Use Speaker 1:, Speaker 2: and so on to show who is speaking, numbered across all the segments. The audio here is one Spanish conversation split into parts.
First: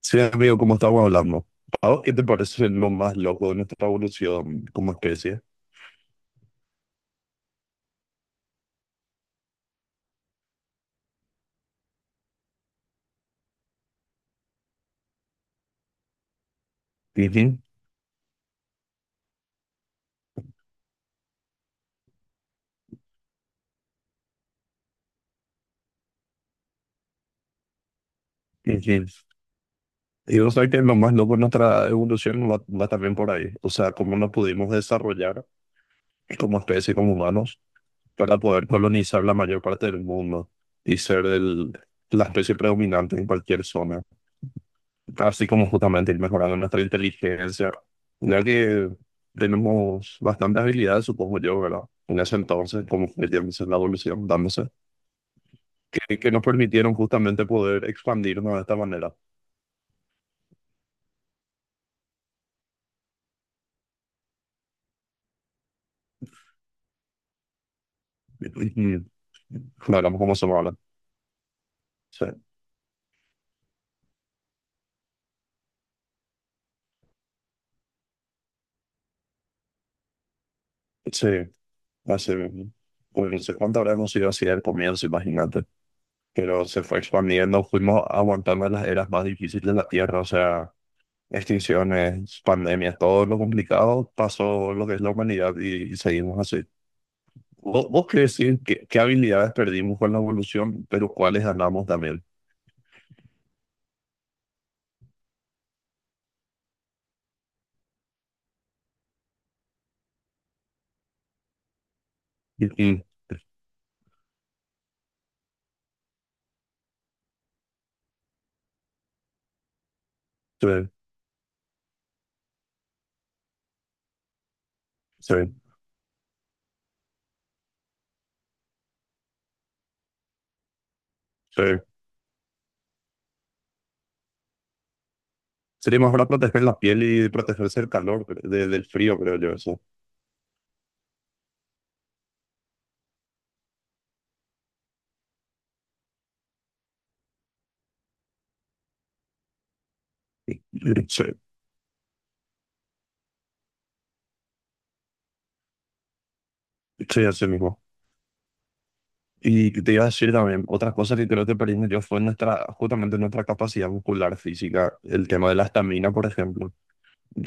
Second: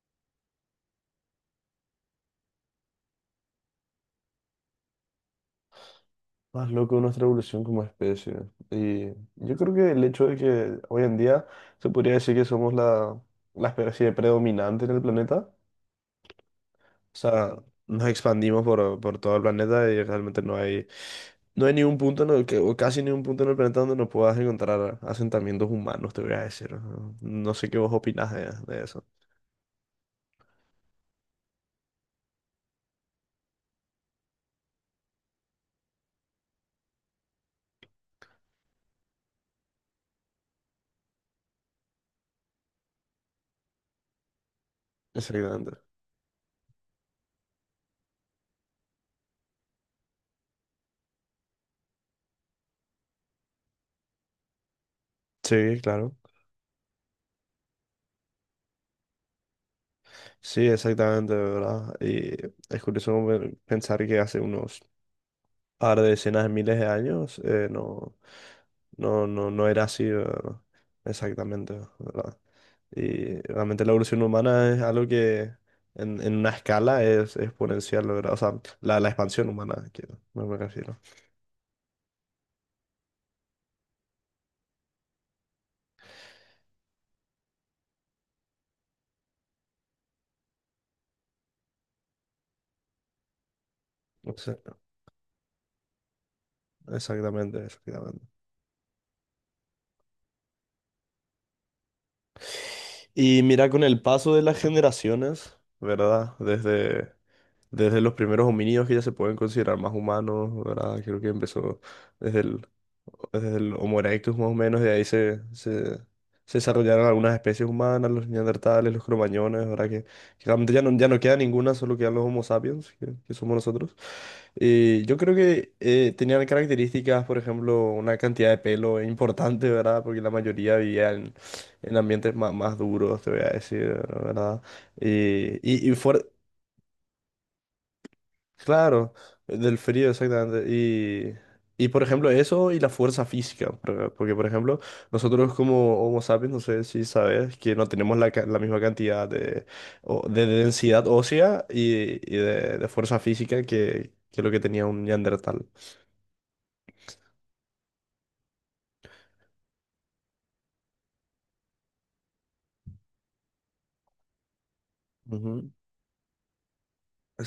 Speaker 1: Sí, amigo, como estábamos hablando, ¿a vos qué te parece lo más loco de nuestra evolución como especie?
Speaker 2: Más loco de nuestra evolución como especie. Y yo creo que el hecho de que hoy en día se podría decir que somos la especie predominante en el planeta, o sea,
Speaker 1: Ujú.
Speaker 2: nos expandimos por todo el planeta y realmente no hay ningún punto en el que, o casi ningún punto en el planeta donde no puedas encontrar asentamientos humanos, te voy a decir. No, no sé qué vos opinás de eso.
Speaker 1: Ujú. Y vos sabés que lo más loco de nuestra evolución va también por ahí. O sea, cómo nos pudimos desarrollar como especie, como humanos, para poder colonizar la mayor parte del mundo y ser la especie predominante en cualquier zona. Así como
Speaker 2: Exactamente.
Speaker 1: justamente ir mejorando nuestra inteligencia, ya que tenemos bastantes habilidades, supongo yo, ¿verdad? En ese entonces, como que ya dice la evolución, dándose,
Speaker 2: Sí, claro.
Speaker 1: que nos permitieron justamente poder expandirnos de esta manera.
Speaker 2: Sí, exactamente, ¿verdad? Y es curioso pensar que hace unos ahora, de decenas de miles de años,
Speaker 1: Y, y
Speaker 2: no era así,
Speaker 1: hablamos como somos
Speaker 2: ¿verdad?
Speaker 1: ahora.
Speaker 2: Exactamente,
Speaker 1: Sí,
Speaker 2: ¿verdad? Y realmente la evolución humana es algo que en una escala es exponencial, ¿verdad? O sea, la expansión humana, quiero, me refiero.
Speaker 1: sí. Así mismo. Pues no sé cuánto habrá conseguido así al comienzo, imagínate. Pero se fue expandiendo, fuimos aguantando las eras más difíciles de la Tierra, o sea, extinciones, pandemias, todo lo complicado
Speaker 2: O sea,
Speaker 1: pasó lo que es la humanidad y seguimos así.
Speaker 2: exactamente,
Speaker 1: ¿Vos
Speaker 2: exactamente.
Speaker 1: querés decir qué, qué habilidades perdimos con la evolución, pero cuáles ganamos también?
Speaker 2: Y mira, con el paso de las generaciones, ¿verdad? Desde los primeros homínidos que ya se pueden considerar más humanos, ¿verdad? Creo que empezó desde el,
Speaker 1: Y- y-
Speaker 2: desde el Homo erectus más o menos, de ahí se desarrollaron algunas especies humanas, los neandertales, los cromañones, ¿verdad? Que
Speaker 1: Sí,
Speaker 2: realmente ya no queda ninguna, solo quedan los Homo sapiens, que somos nosotros. Yo creo
Speaker 1: sí,
Speaker 2: que tenían características, por ejemplo, una cantidad de pelo importante, ¿verdad? Porque la mayoría vivía
Speaker 1: sí.
Speaker 2: en ambientes más duros, te voy a decir, ¿verdad? Eh, y, y
Speaker 1: Sería
Speaker 2: fuer-
Speaker 1: mejor proteger la piel y protegerse del calor, pero- de- del
Speaker 2: claro,
Speaker 1: frío, creo yo,
Speaker 2: del
Speaker 1: eso.
Speaker 2: frío, exactamente. Y, por ejemplo, eso y la fuerza física, ¿verdad? Porque, por ejemplo, nosotros como Homo sapiens, no sé si sabes, que no tenemos la misma cantidad de densidad
Speaker 1: Sí.
Speaker 2: ósea y, de fuerza física que lo que tenía un Neandertal.
Speaker 1: Sí, así mismo. Y te iba a decir también, otra cosa que creo que perdí yo fue nuestra, justamente nuestra capacidad muscular física, el tema de la estamina, por ejemplo.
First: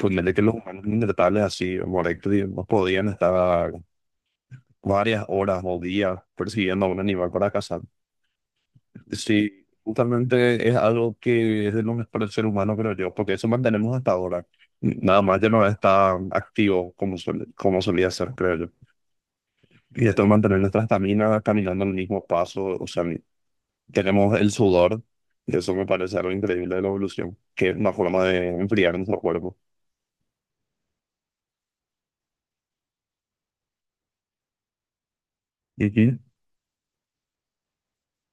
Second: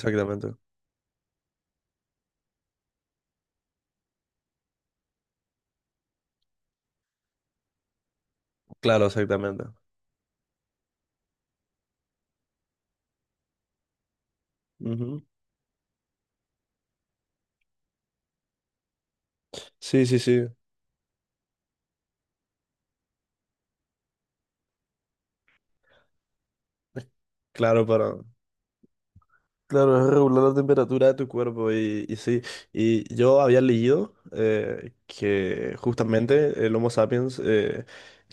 Speaker 1: Ponerle que los humanos neandertales así, morectos, no podían estar varias horas o días persiguiendo a un animal para cazar.
Speaker 2: Claro, exactamente.
Speaker 1: Sí, justamente es algo que es de lo mejor del ser humano, creo yo, porque eso mantenemos hasta ahora. Nada
Speaker 2: Ujú.
Speaker 1: más ya no está activo como, suele- como solía ser, creo yo.
Speaker 2: Sí,
Speaker 1: Y
Speaker 2: sí,
Speaker 1: esto de
Speaker 2: sí.
Speaker 1: mantener nuestra estamina caminando al mismo paso, o sea, tenemos el sudor, y eso me parece algo increíble de la evolución, que es
Speaker 2: Claro,
Speaker 1: una
Speaker 2: para,
Speaker 1: forma de enfriar nuestro cuerpo.
Speaker 2: Claro, es regular la temperatura de tu cuerpo y sí, y yo había leído que
Speaker 1: Y sí,
Speaker 2: justamente el Homo sapiens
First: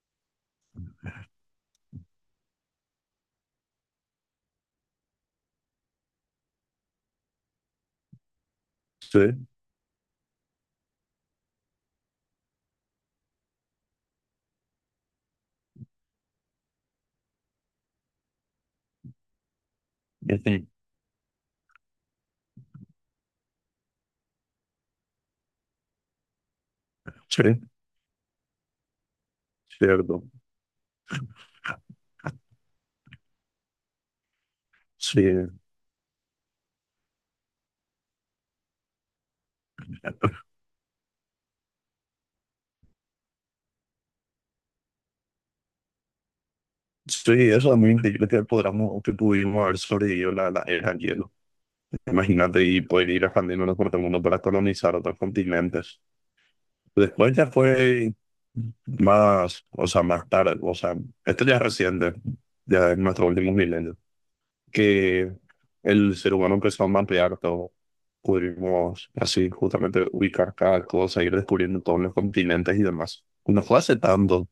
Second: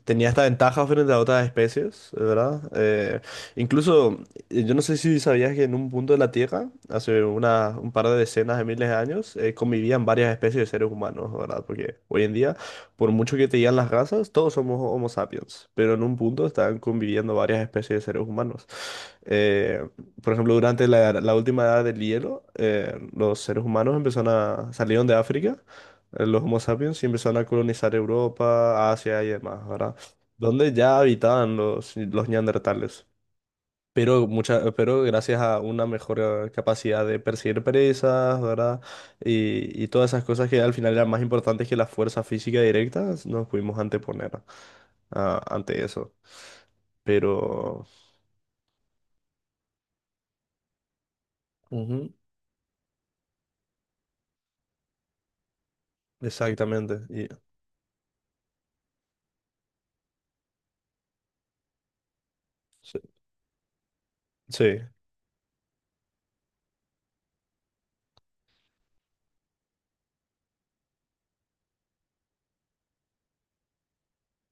Speaker 2: tenía esta ventaja frente a otras especies, ¿verdad? Incluso, yo no sé si sabías que en un punto de la Tierra, hace un par de decenas de miles de años,
Speaker 1: sí,
Speaker 2: convivían varias especies de seres humanos, ¿verdad? Porque hoy en día, por mucho que te digan las razas, todos somos Homo sapiens, pero en un punto estaban conviviendo varias especies de seres humanos. Eh, por ejemplo,
Speaker 1: este,
Speaker 2: durante la última edad del hielo, los seres humanos empezaron salieron de África, los Homo sapiens, y empezaron
Speaker 1: sí,
Speaker 2: a colonizar Europa, Asia y demás, ¿verdad?
Speaker 1: cierto.
Speaker 2: Donde ya habitaban los neandertales. Pero
Speaker 1: Sí,
Speaker 2: gracias a una mejor capacidad de perseguir presas, ¿verdad? Y todas esas cosas que al final eran más importantes que la fuerza física directa, nos pudimos anteponer ante eso.
Speaker 1: sí, eso es
Speaker 2: Pero...
Speaker 1: muy increíble que podamos, que pudimos haber sobrevivido la era del hielo.
Speaker 2: Ujú.
Speaker 1: Imagínate y poder ir expandiéndonos por el mundo para colonizar otros continentes.
Speaker 2: Exactamente.
Speaker 1: Después ya fue más, o sea, más tarde, o sea, esto ya es reciente, ya es
Speaker 2: Sí.
Speaker 1: nuestro último milenio,
Speaker 2: Sí.
Speaker 1: que el ser humano empezó a mapear todo. Pudimos así justamente ubicar cada cosa, ir descubriendo todos los continentes y demás. No fue hace tanto,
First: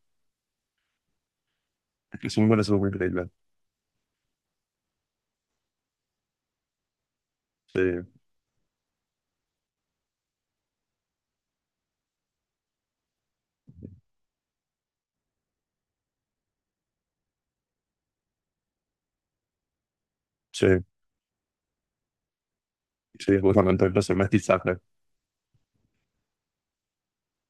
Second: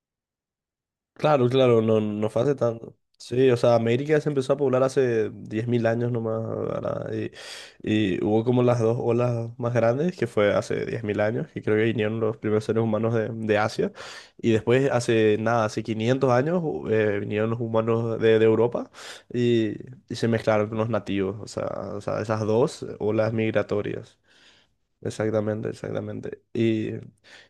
Speaker 2: Claro, claro, no, no fue
Speaker 1: eso me
Speaker 2: hace
Speaker 1: parece muy
Speaker 2: tanto.
Speaker 1: increíble.
Speaker 2: Sí, o sea, América se empezó a poblar hace 10.000 años nomás, ¿verdad?
Speaker 1: Sí,
Speaker 2: Y hubo como las dos olas más grandes, que fue hace 10.000 años, que creo que vinieron los primeros seres humanos de Asia. Y después, hace nada, hace 500 años, vinieron los humanos de Europa y, y se mezclaron con
Speaker 1: sí,
Speaker 2: los nativos. O sea, esas dos olas
Speaker 1: sí, justamente el
Speaker 2: migratorias.
Speaker 1: mestizaje.
Speaker 2: Exactamente, exactamente.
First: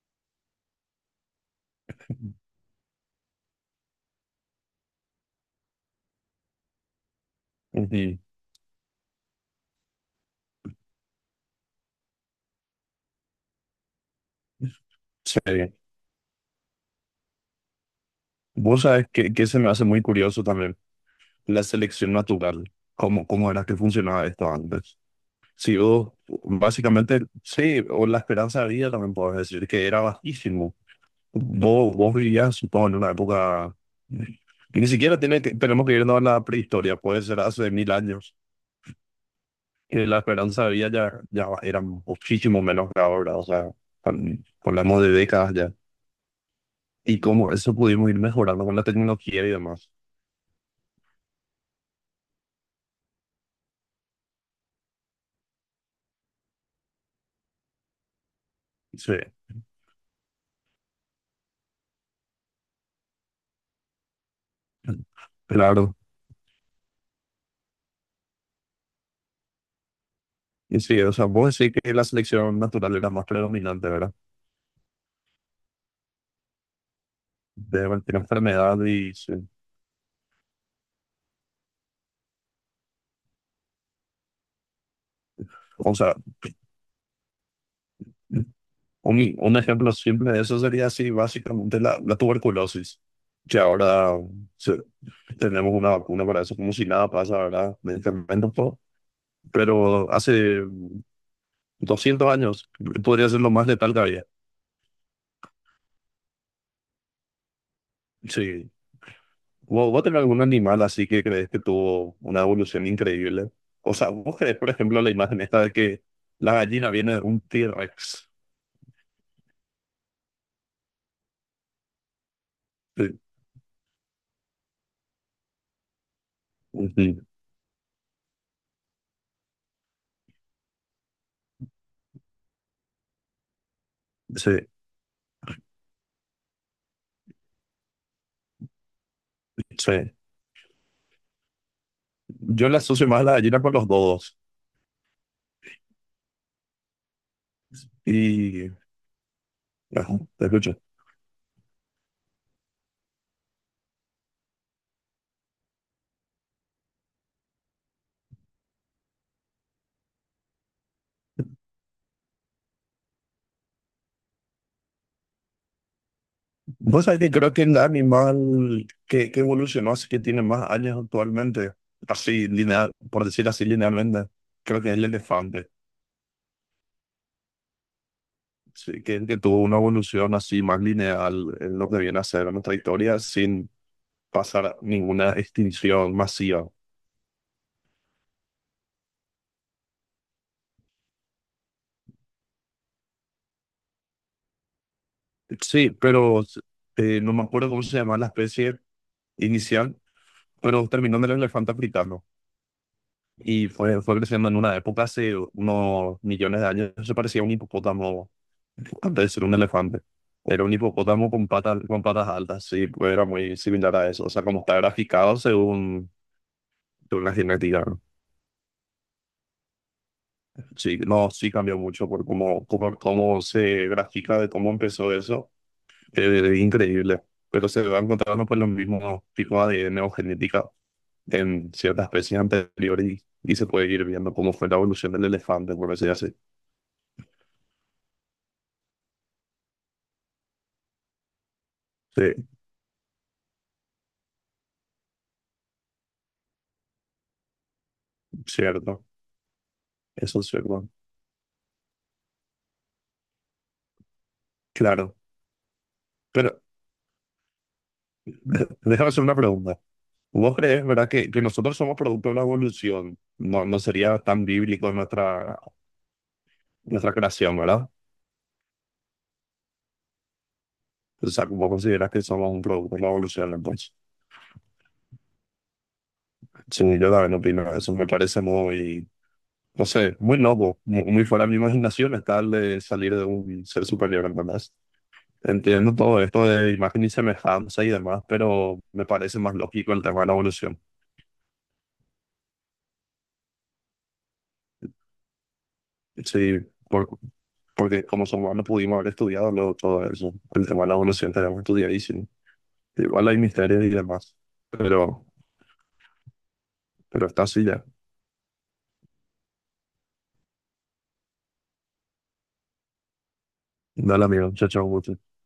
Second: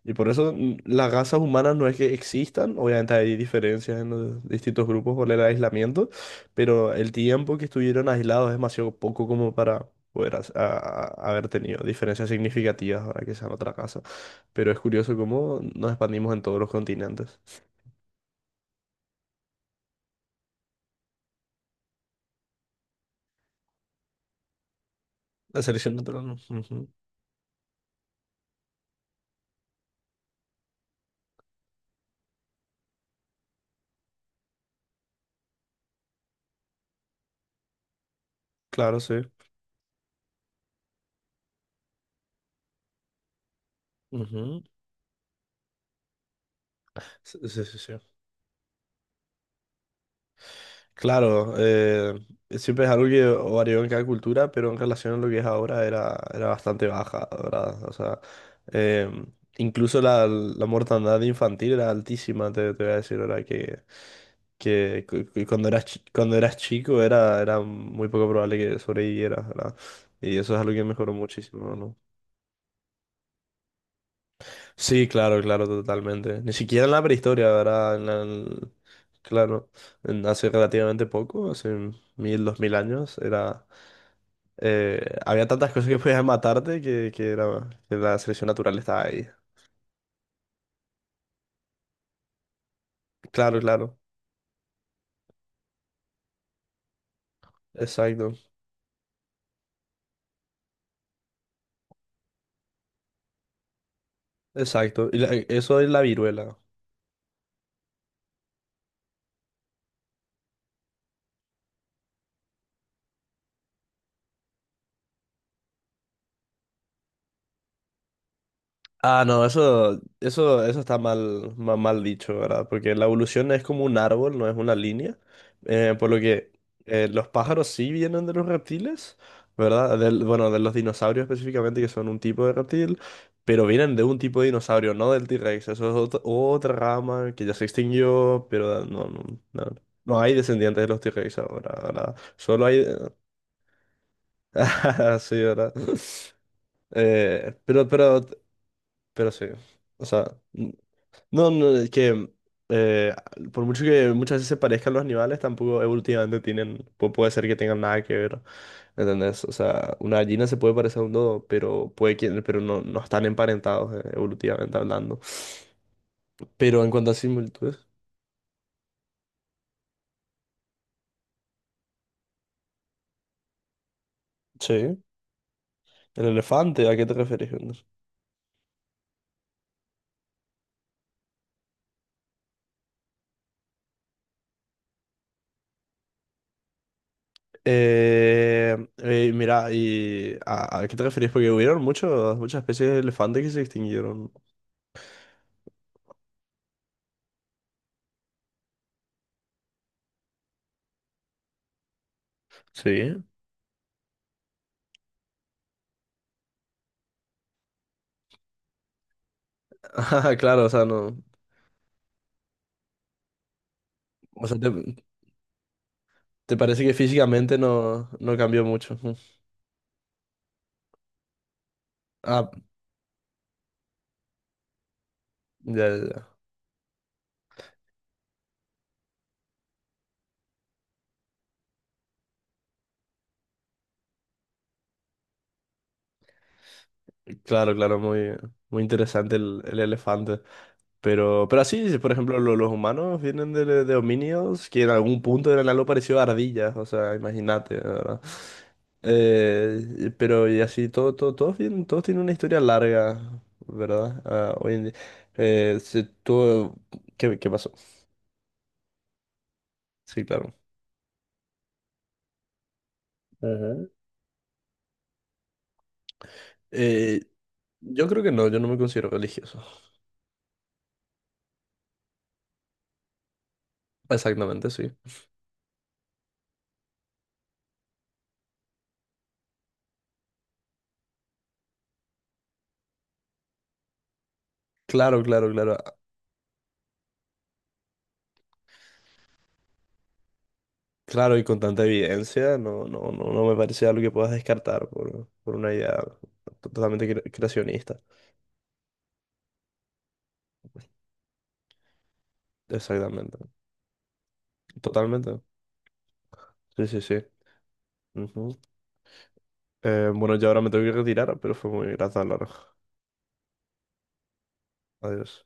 Speaker 2: Y por eso las razas humanas no es que existan, obviamente hay diferencias en los distintos grupos por el aislamiento, pero el tiempo que estuvieron
Speaker 1: Y
Speaker 2: aislados es demasiado poco como para poder haber tenido diferencias significativas ahora que sean otra casa. Pero es curioso
Speaker 1: sí,
Speaker 2: cómo nos expandimos en todos los continentes.
Speaker 1: vos sabes que se me hace muy curioso también, la selección natural, cómo era que funcionaba esto antes.
Speaker 2: La
Speaker 1: Sí,
Speaker 2: selección
Speaker 1: vos,
Speaker 2: natural, no. Ujú.
Speaker 1: básicamente, sí, o la esperanza de vida también puedo decir que era bajísimo. Vos vivías, supongo, en una época que ni siquiera tiene que, tenemos que irnos a la prehistoria, puede ser hace 1000 años,
Speaker 2: Claro, sí.
Speaker 1: que la esperanza de vida ya era muchísimo menos que ahora, o sea, tan-
Speaker 2: Ujú.
Speaker 1: hablamos de décadas ya. Y
Speaker 2: Sí,
Speaker 1: cómo
Speaker 2: sí,
Speaker 1: eso
Speaker 2: sí. Sí.
Speaker 1: pudimos ir mejorando con la tecnología y demás.
Speaker 2: Claro, siempre es algo que varió en cada cultura, pero en relación a lo que es ahora era bastante baja, ¿verdad? O sea, eh,
Speaker 1: Sí,
Speaker 2: incluso la mortandad infantil era altísima, te voy a decir, ¿verdad? Que cuando
Speaker 1: claro.
Speaker 2: cuando eras chico era muy poco probable que sobrevivieras, ¿verdad? Y eso es algo
Speaker 1: Y
Speaker 2: que
Speaker 1: sí, o
Speaker 2: mejoró
Speaker 1: sea, vos decís
Speaker 2: muchísimo,
Speaker 1: que
Speaker 2: ¿no?
Speaker 1: la selección natural era más predominante, ¿verdad?
Speaker 2: Sí, claro, claro, totalmente. Ni siquiera en la prehistoria,
Speaker 1: De
Speaker 2: ¿verdad? En
Speaker 1: cualquier
Speaker 2: la- en-
Speaker 1: enfermedad y, sí.
Speaker 2: claro, en hace relativamente poco, hace 1000, 2000 años, era... Había tantas cosas
Speaker 1: O
Speaker 2: que
Speaker 1: sea,
Speaker 2: podían matarte que la selección natural estaba ahí.
Speaker 1: un ejemplo simple de eso sería así, básicamente la tuberculosis,
Speaker 2: Claro,
Speaker 1: que
Speaker 2: claro.
Speaker 1: ahora se- tenemos una vacuna para eso, como si nada pasa, ¿verdad?
Speaker 2: Exacto,
Speaker 1: Medicamentos, todo. Pero hace 200 años podría ser lo más letal que había.
Speaker 2: exacto. Eso es la viruela.
Speaker 1: Sí. ¿Vos tenés algún animal así que crees que tuvo una evolución increíble? O sea, ¿vos crees, por ejemplo, la imagen esta de que la gallina viene de un T-Rex?
Speaker 2: Ah, no, eso está mal, dicho, ¿verdad? Porque la
Speaker 1: Sí,
Speaker 2: evolución es como un árbol, no es una línea. Por lo que
Speaker 1: sí,
Speaker 2: los pájaros sí vienen de los reptiles, ¿verdad? Bueno, de los dinosaurios específicamente, que son un tipo de reptil, pero vienen de un tipo de
Speaker 1: sí.
Speaker 2: dinosaurio, no del T-Rex. Eso es otra rama que ya se extinguió, pero no,
Speaker 1: Sí.
Speaker 2: no hay descendientes de los T-Rex ahora, ¿verdad? Solo
Speaker 1: Yo la
Speaker 2: hay...
Speaker 1: asocio más a la gallina con los dodos.
Speaker 2: Ah, sí, ¿verdad? Eh, pero, pero,
Speaker 1: Y...
Speaker 2: pero sí. O
Speaker 1: Ajá,
Speaker 2: sea.
Speaker 1: te escucho.
Speaker 2: No, no, es que eh, por mucho que muchas veces se parezcan los animales, tampoco evolutivamente puede ser que tengan nada que ver, ¿entendés? O sea, una gallina se puede parecer a un dodo, pero pero no están emparentados evolutivamente hablando. Pero en
Speaker 1: Vos
Speaker 2: cuanto a
Speaker 1: sabés que creo que
Speaker 2: similitudes,
Speaker 1: el animal que evolucionó, así que tiene más años actualmente, así lineal, por decir así linealmente, creo que
Speaker 2: sí.
Speaker 1: es el elefante,
Speaker 2: El elefante, ¿a qué te referís, Jonas?
Speaker 1: sí, que tuvo una evolución así más lineal en lo que viene a ser nuestra historia sin pasar ninguna extinción masiva.
Speaker 2: Mira, y a qué te referís? Porque hubieron muchas especies de elefantes que se extinguieron.
Speaker 1: Sí, pero no me acuerdo cómo se llama la especie inicial, pero terminó en el elefante africano.
Speaker 2: Sí.
Speaker 1: Y fue, fue creciendo en una época hace unos millones de años. Se parecía a un hipopótamo antes de ser un elefante.
Speaker 2: Ah,
Speaker 1: Era
Speaker 2: claro, o
Speaker 1: un
Speaker 2: sea, no.
Speaker 1: hipopótamo con patas altas, sí, pues era muy similar a eso. O sea,
Speaker 2: O sea,
Speaker 1: como
Speaker 2: te-
Speaker 1: está graficado según,
Speaker 2: ¿Te parece que
Speaker 1: según la
Speaker 2: físicamente
Speaker 1: genética, ¿no?
Speaker 2: no cambió mucho? Mm.
Speaker 1: Sí, no, sí cambió mucho por
Speaker 2: Ah,
Speaker 1: cómo, cómo, cómo se grafica de cómo empezó eso.
Speaker 2: ya, ya,
Speaker 1: Es increíble. Pero se van encontrando pues los mismos tipos de ADN o genética en ciertas especies anteriores y se puede ir viendo cómo fue la evolución del elefante, por decir así.
Speaker 2: ya. Claro, claro, muy, muy interesante el elefante. Pero así, si por ejemplo,
Speaker 1: Sí.
Speaker 2: los humanos vienen de homínidos que en algún punto eran algo parecido a ardillas, o sea, imagínate, ¿verdad?
Speaker 1: Cierto,
Speaker 2: Eh, y-
Speaker 1: eso es
Speaker 2: pero y
Speaker 1: cierto.
Speaker 2: así, todos, todos tienen una historia larga, ¿verdad? Ah, hoy en día.
Speaker 1: Claro.
Speaker 2: Eh, se-
Speaker 1: Pero
Speaker 2: todo- qué pasó?
Speaker 1: de- déjame hacer una pregunta.
Speaker 2: Sí, claro.
Speaker 1: ¿Vos crees, verdad, que nosotros somos producto de la evolución? No
Speaker 2: Ujú.
Speaker 1: sería tan bíblico nuestra, nuestra
Speaker 2: Eh,
Speaker 1: creación, ¿verdad?
Speaker 2: yo creo que no, yo no me considero religioso.
Speaker 1: O sea, ¿vos consideras que somos un producto de la evolución, entonces?
Speaker 2: Exactamente, sí.
Speaker 1: Sí, yo también opino eso. Me parece muy, no sé, muy loco, mu- muy, fuera de mi imaginación estar de salir de un ser superior, ¿entendés?
Speaker 2: Claro, claro, claro.
Speaker 1: Entiendo todo esto de imagen y semejanza y demás, pero me parece más lógico el tema de la evolución.
Speaker 2: Claro, y con tanta evidencia, no me parece algo que puedas descartar por una idea
Speaker 1: Sí,
Speaker 2: totalmente
Speaker 1: por-
Speaker 2: creacionista.
Speaker 1: porque como somos humanos pudimos haber estudiado luego todo eso. El tema de la evolución tenemos estudiadísimo. Igual hay
Speaker 2: Exactamente.
Speaker 1: misterios y demás. Pero,
Speaker 2: Totalmente. Sí, sí, sí.
Speaker 1: pero está así ya.
Speaker 2: Ujú. Bueno, ya ahora me tengo que retirar, pero fue muy grato hablar.
Speaker 1: Dale, amigo. Chao, chao, gusto.
Speaker 2: Adiós.